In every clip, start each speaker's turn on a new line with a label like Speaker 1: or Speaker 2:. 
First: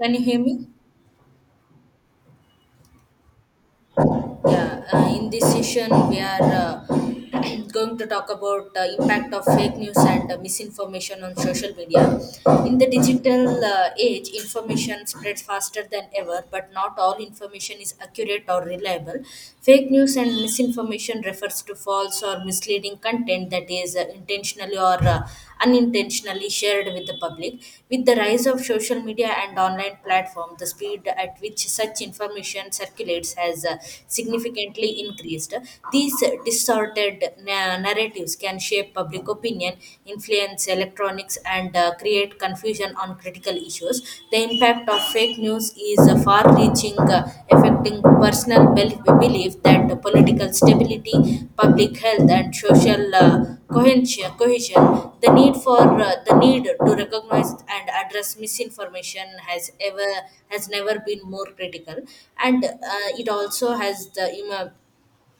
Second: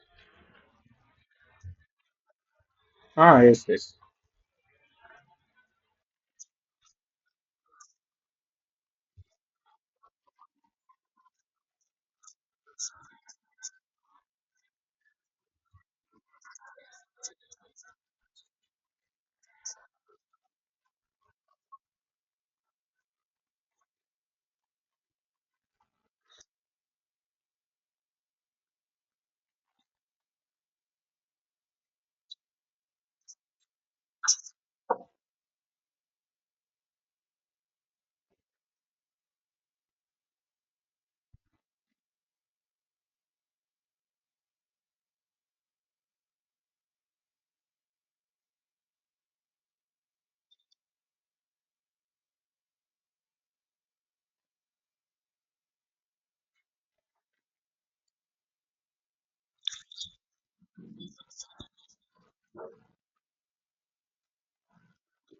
Speaker 1: Can you hear me?
Speaker 2: Ah, yes, yes.
Speaker 1: Yeah. In this session, we are going to talk about impact of fake news and misinformation on social media. In the digital age, information spreads faster than ever, but not all information is accurate or reliable. Fake news and misinformation refers to false or misleading content that is intentionally or unintentionally shared with the public. With the rise of social media and online platform, the speed at which such information circulates has significantly increased. These distorted narratives can shape public opinion, influence electronics, and create confusion on critical issues. The impact of fake news is far-reaching, affecting personal belief that political stability, public health, and social cohesion, the need to recognize and address misinformation has never been more critical, and it also has the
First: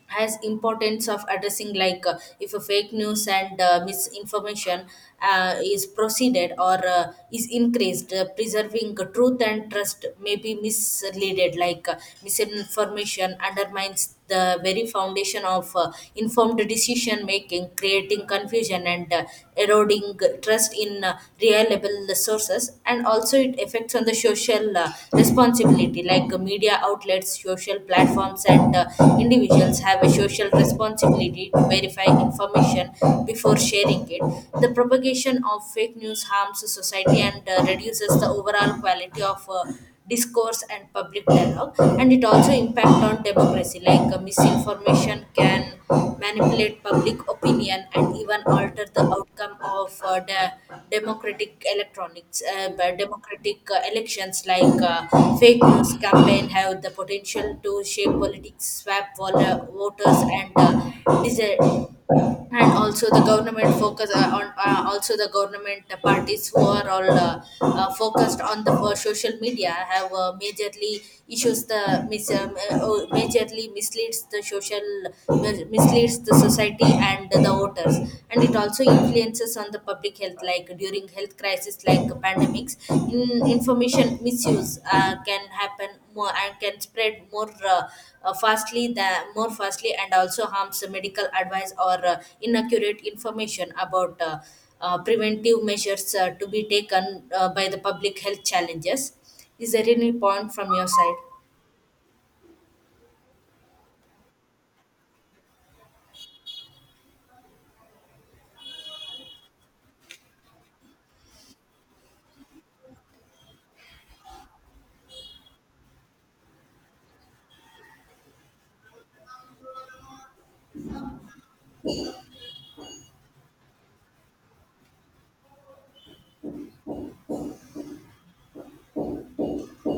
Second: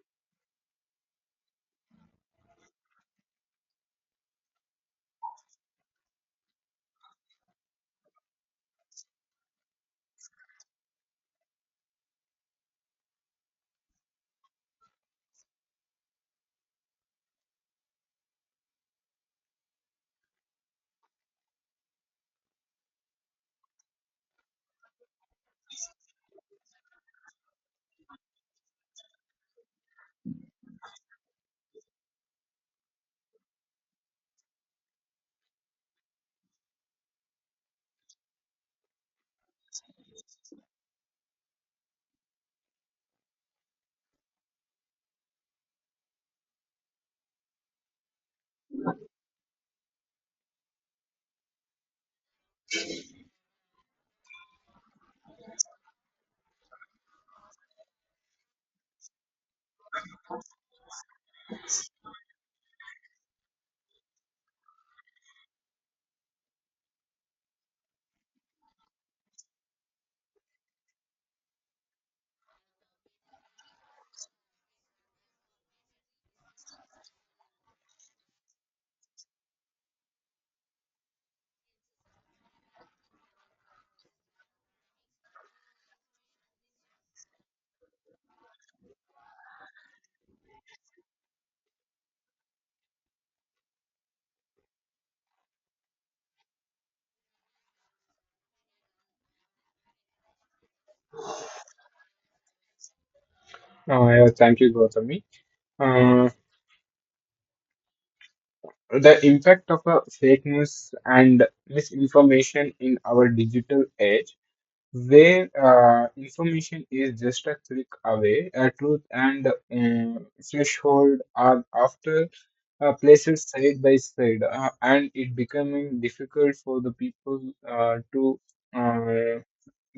Speaker 1: has importance of addressing like if a fake news and misinformation is proceeded or is increased preserving truth and trust may be misleaded like misinformation undermines the very foundation of informed decision making, creating confusion and eroding trust in reliable sources. And also it affects on the social responsibility, like media outlets, social platforms, and individuals have a social responsibility to verify information before sharing it. The propagation of fake news harms society and reduces the overall quality of discourse and public dialogue. And it also impact on democracy, like misinformation can manipulate public opinion and even alter the outcome of the democratic electronics but democratic elections. Like fake news campaign have the potential to shape politics, swap voters and and also the government focus on also the government parties who are all focused on the social media have majorly misleads the society and the voters. And it also influences on the public health, like during health crisis, like pandemics, in information misuse can happen more and can spread more fastly than more fastly, and also harms medical advice or inaccurate information about preventive measures to be taken by the public health challenges. Is there any point from your side?
Speaker 2: Yeah, thank you, Gautami. Uh, the impact of fake news and misinformation in our digital age, where information is just a click away, truth and threshold are after places side by side, and it becoming difficult for the people to. Uh,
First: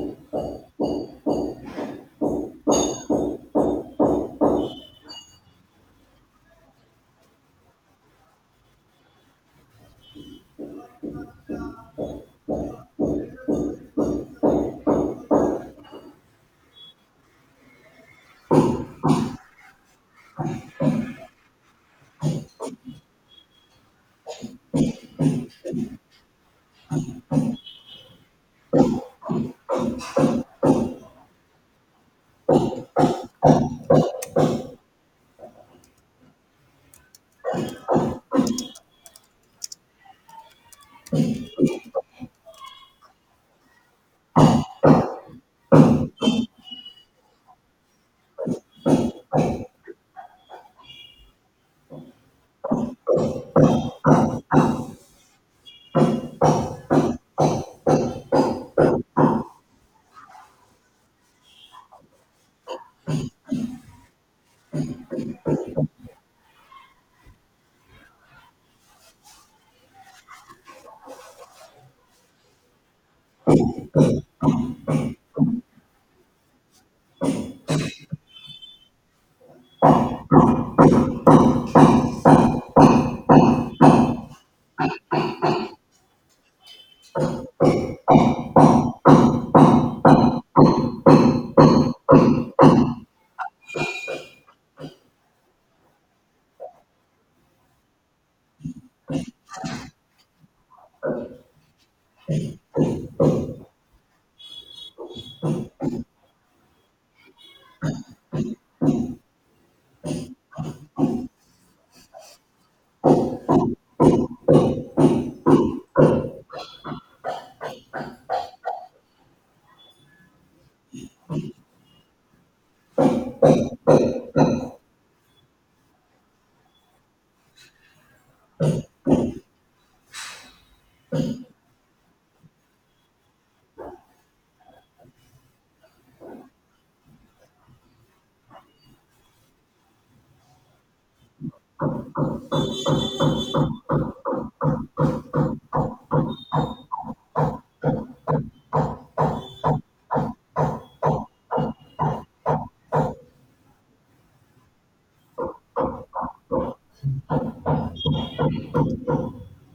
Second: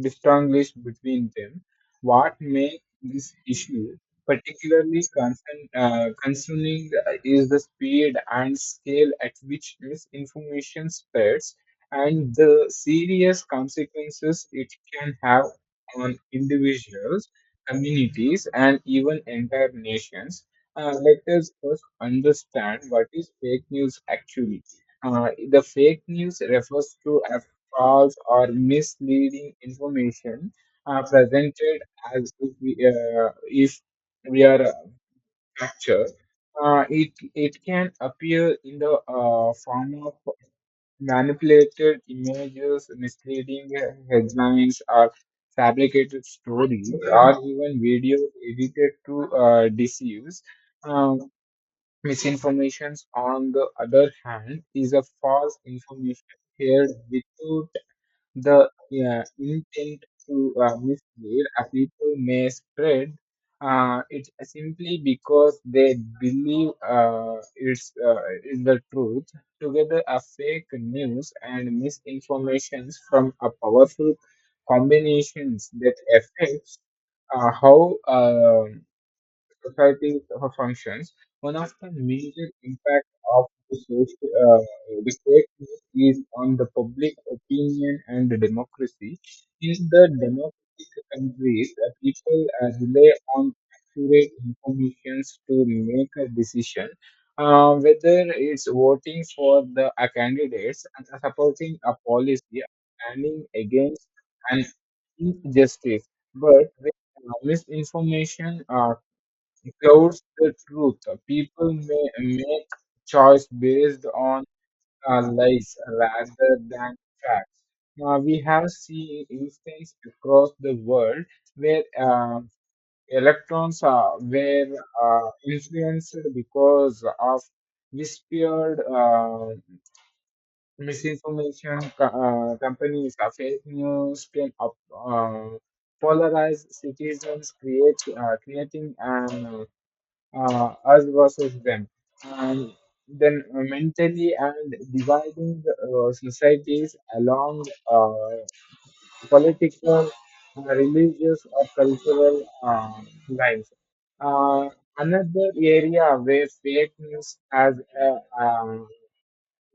Speaker 2: distinguish between them. What makes this issue particularly concerning is the speed and scale at which this information spreads and the serious consequences it can have on individuals, communities, and even entire nations. Let us first understand what is fake news actually. The fake news refers to false or misleading information are presented as if we are captured. It can appear in the form of manipulated images, misleading headlines, or fabricated stories, or even videos edited to deceive. Um, Misinformation, on the other hand, is a false information shared without the intent to mislead people may spread it simply because they believe it's the truth. Together, a fake news and misinformations from a powerful combinations that affects how. Societies functions, one of the major impact of the fake news is on the public opinion and the democracy. In the democratic countries, people rely on accurate information to make a decision. Whether it's voting for the candidates and supporting a policy, standing against an injustice, but with misinformation Clouds the truth. People may make choice based on lies rather than facts. Now, we have seen instances across the world where electrons were influenced because of whispered misinformation. Companies fake news can polarize citizens, create creating an us versus them, and then mentally and dividing societies along uh, political, religious, or cultural lines. Uh, Another area where fake news has a,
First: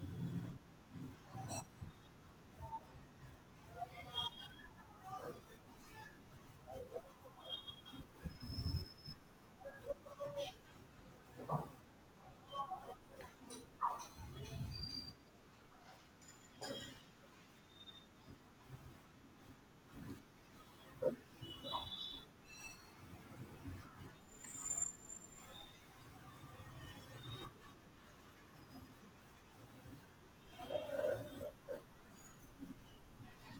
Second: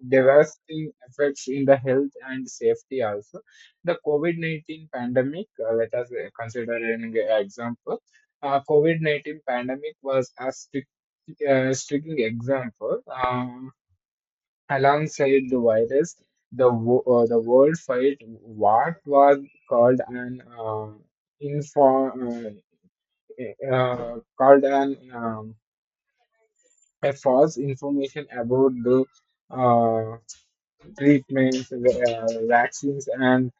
Speaker 2: devastating effects in the health and safety also. The COVID-19 pandemic, let us consider an example. COVID-19 pandemic was a striking example. Alongside the virus, the world fight what was called an uh, info, uh, called an a false information about the uh, treatments, vaccines, and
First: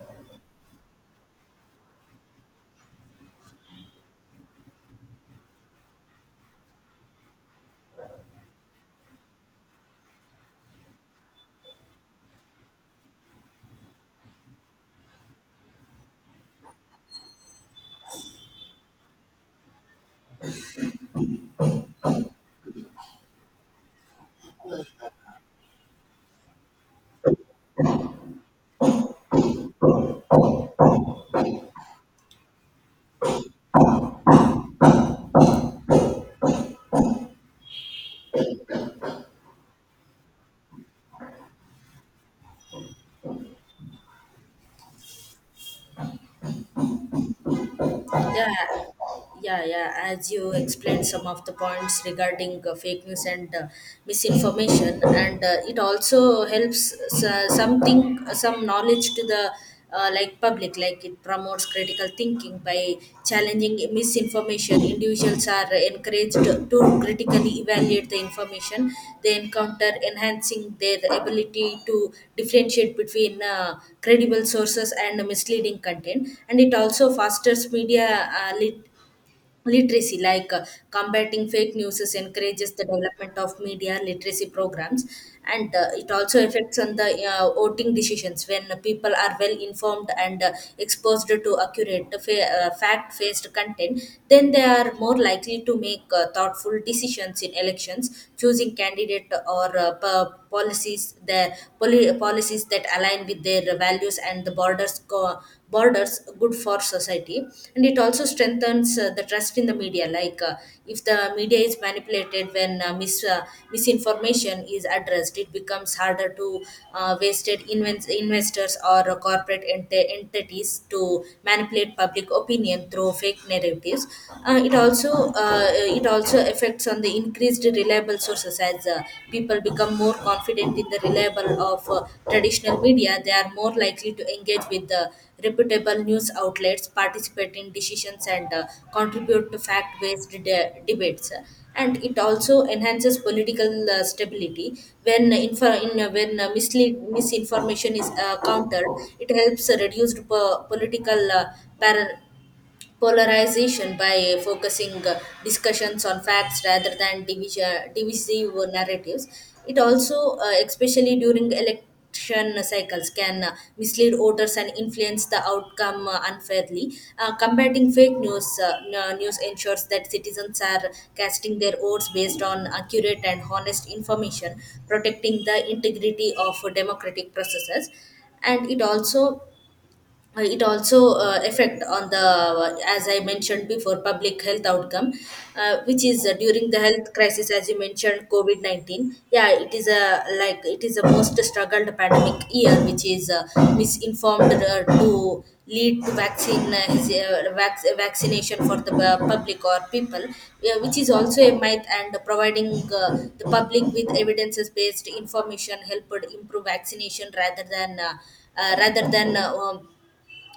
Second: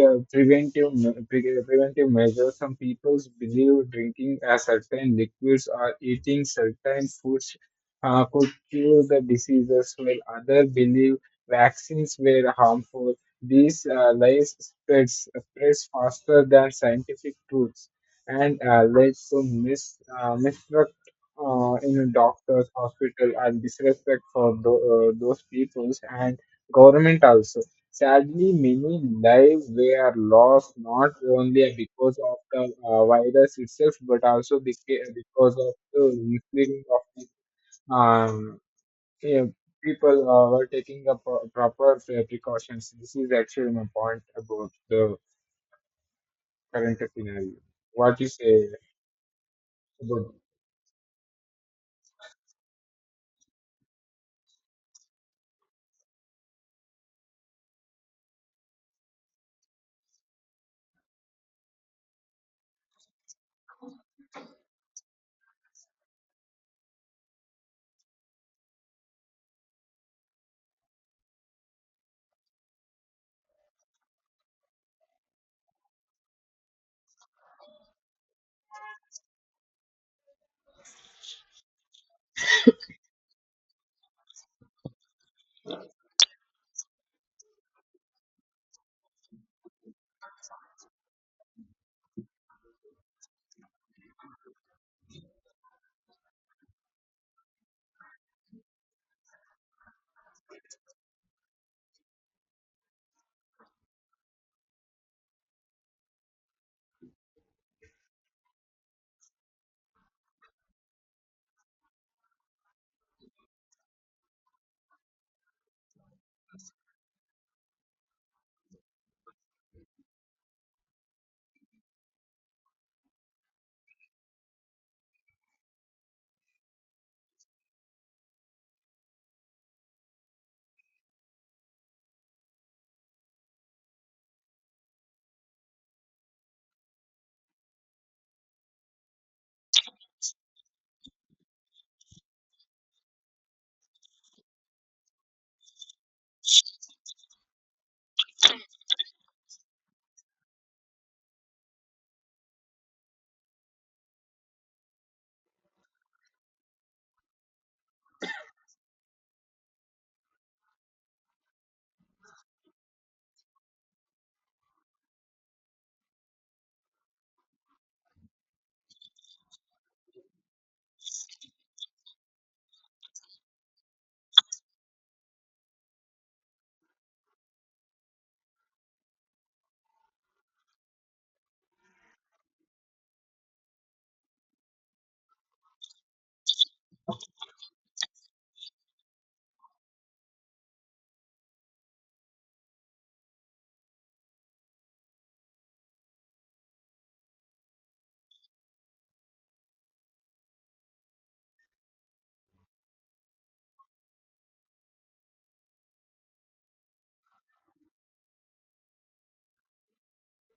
Speaker 2: preventive measures. Some people believe drinking a certain liquids or eating certain foods could cure the diseases, while others believe vaccines were harmful. These lies spreads faster than scientific truths and led to mistrust in doctors, hospital, and disrespect for those peoples. And government also. Sadly, many lives were lost not only because of the virus itself, but also because of the misleading of the, um, yeah, people were taking the proper precautions. This is actually my point about the current scenario. What you
Speaker 1: Yeah,
Speaker 2: say
Speaker 1: yeah, yeah. As
Speaker 2: about?
Speaker 1: you explained some of the points regarding fake news and misinformation, and it also helps something, some knowledge to the like public. Like it promotes critical thinking by challenging misinformation. Individuals are encouraged to critically evaluate the information they encounter, enhancing their ability to differentiate between credible sources and misleading content. And it also fosters media literacy. Like combating fake news encourages the development of media literacy programs, and it also affects on the voting decisions. When people are well informed and exposed to accurate fact based content, then they are more likely to make thoughtful decisions in elections, choosing candidate or policies, the policies that align with their values and the borders good for society. And it also strengthens the trust in the media. Like if the media is manipulated, when misinformation is addressed, it becomes harder to wasted investors or corporate entities to manipulate public opinion through fake narratives. Uh, it also uh, it also affects on the increased reliable sources. As people become more confident in the reliable of traditional media, they are more likely to engage with the reputable news outlets, participate in decisions and contribute to fact-based debates. And it also enhances political stability. When misinformation is countered, it helps reduce political par- polarization by focusing discussions on facts rather than divisive narratives. It also, especially during election cycles, can mislead voters and influence the outcome unfairly. Combating fake news news ensures that citizens are casting their votes based on accurate and honest information, protecting the integrity of democratic processes. And it also affect on the as I mentioned before, public health outcome, which is during the health crisis. As you mentioned, covid-19, yeah, it is a like it is a most struggled pandemic year, which is misinformed to lead to vaccine vaccination for the public or people, yeah, which is also a myth. And providing the public with evidences based information helped improve vaccination rather than uh, rather than uh, um,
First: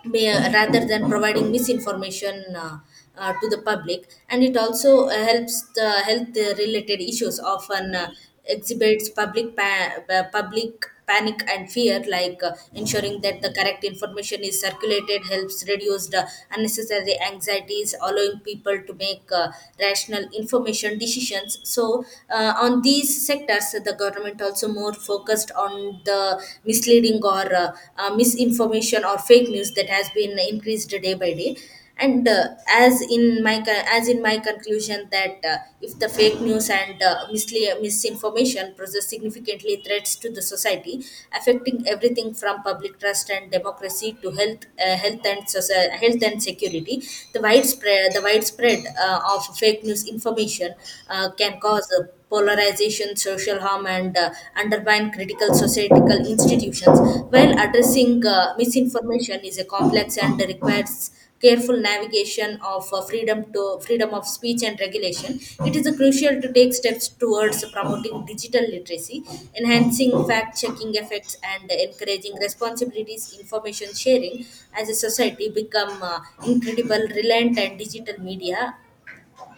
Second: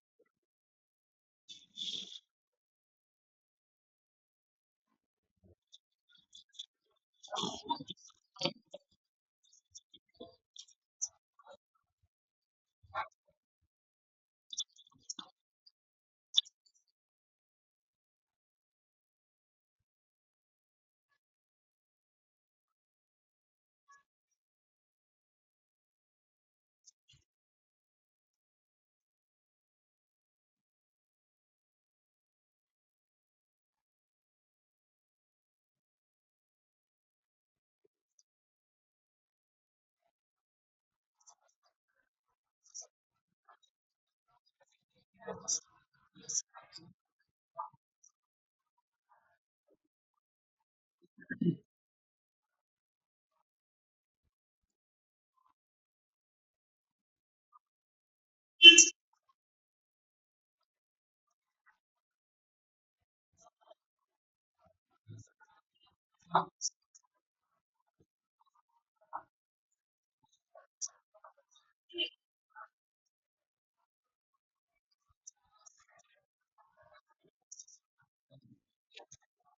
Speaker 1: rather than providing misinformation to the public. And it also helps the health related issues often exhibits public public panic and fear. Like ensuring that the correct information is circulated helps reduce the unnecessary anxieties, allowing people to make rational information decisions. So on these sectors, the government also more focused on the misleading or misinformation or fake news that has been increased day by day. And as in my conclusion that if the fake news and misinformation poses significantly threats to the society, affecting everything from public trust and democracy to health health and security. The widespread of fake news information can cause a polarization, social harm, and undermine critical societal institutions, while addressing misinformation is a complex and requires careful navigation of freedom of speech and regulation. It is crucial to take steps towards promoting digital literacy, enhancing fact checking effects and encouraging responsibilities information sharing. As a society become incredible reliant on digital media,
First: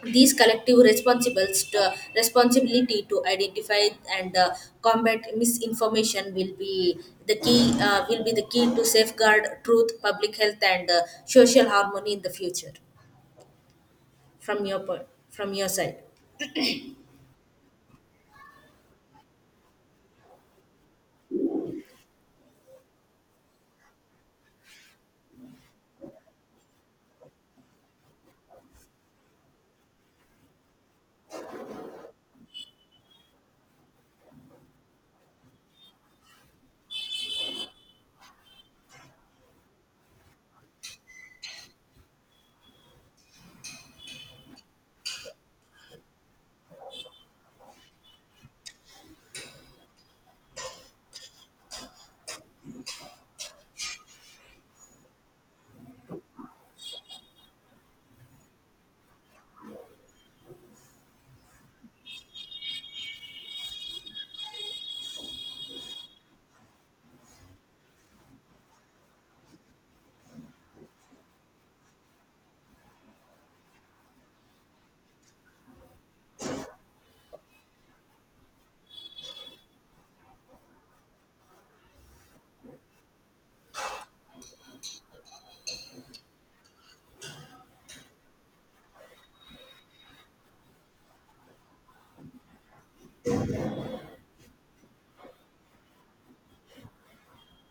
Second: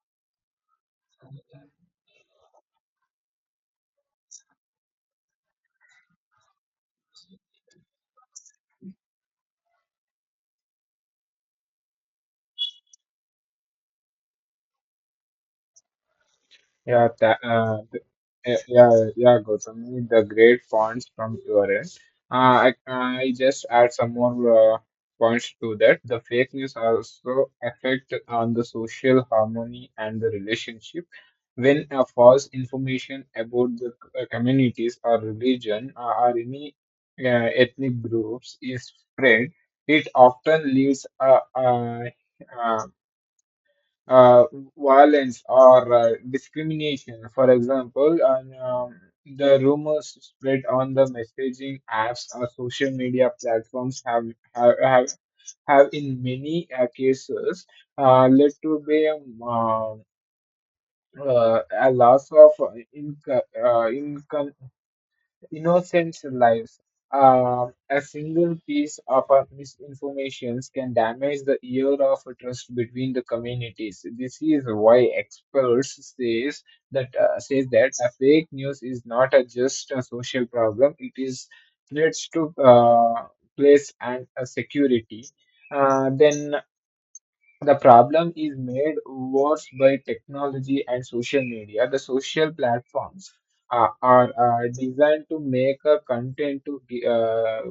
Speaker 1: these collective responsibility to identify and combat misinformation will be the key will be the key to safeguard truth, public health and social harmony in the future. From your point, from your side.
Speaker 2: Yeah, tha- uh, th- eh, yeah, yeah, Gautam, the great points from your end. I just add some more points to that. The fake news also affect on the social harmony and the relationship. When a false information about the communities or religion or any uh, ethnic groups is spread, it often leaves a uh, violence or discrimination. For example, the rumors spread on the messaging apps or social media platforms have, have, have in many cases led to the um, a loss of income, innocent lives. A single piece of misinformation can damage the year of trust between the communities. This is why experts says that a fake news is not a just a social problem. It is threats to place and security. Then the problem is made worse by technology and social media. The social platforms are designed to make a content to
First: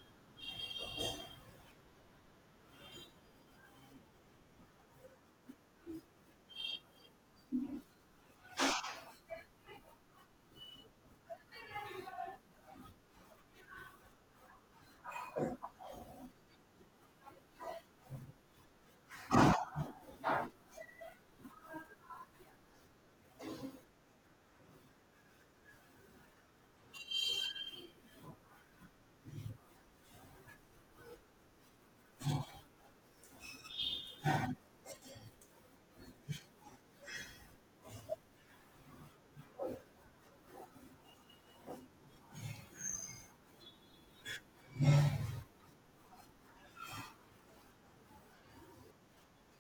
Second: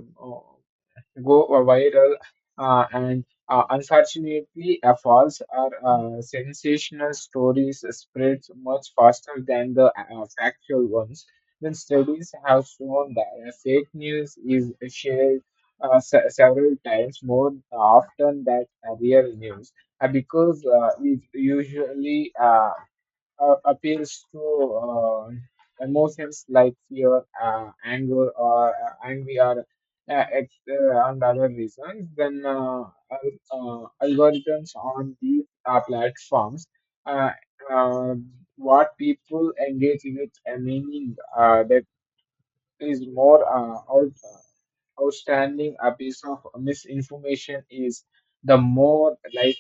Speaker 2: go viral, and unfortunately, false or sensational stories spreads much faster than the factual ones. Then studies have shown that fake news is shared several times more often than real news because it usually appeals to uh, emotions like fear, anger, or envy, and other reasons, then algorithms on these platforms, uh, uh, what people engage with a meaning that is more outstanding a piece of misinformation is the more like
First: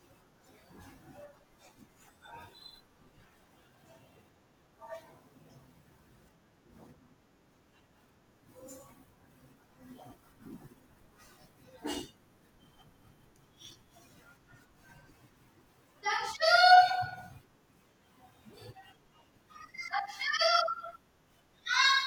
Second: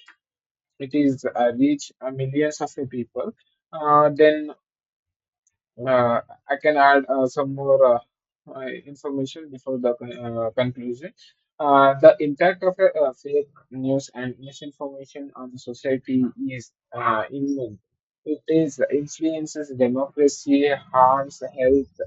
Speaker 2: it is reach millions of people then uh, I can add some more uh, information before the conclusion. The impact of fake news and misinformation on the society is immense. It is influences democracy, harms health,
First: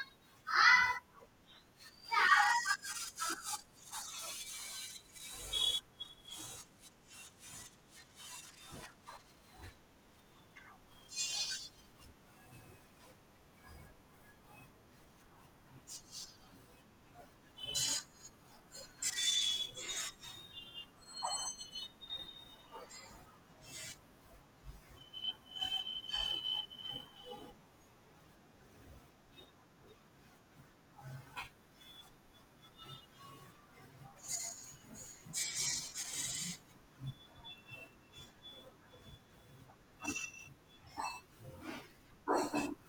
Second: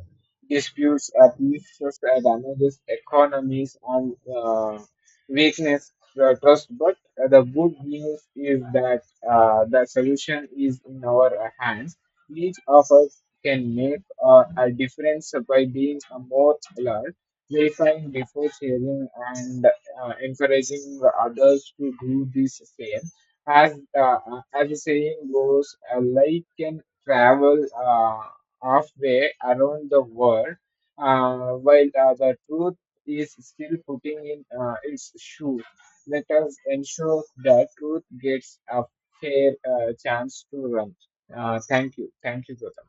Speaker 2: disputes, abuses, damages economies, and weakness trust. But the good news is that the solution is in our hands. Each of us can make a difference by being more alert, verifying before sharing, and encouraging others to do the same. As the saying goes, a light can travel halfway around the world, while the truth is still putting in its shoe. Let us ensure that truth gets a fair chance to run. Thank you. Thank you, Gautam.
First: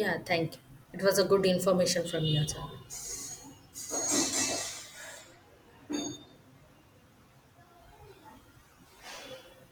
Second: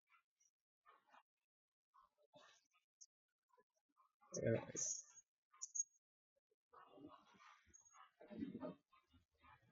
Speaker 1: Yeah, thank you. It was a good information from your side.
Speaker 2: Yeah.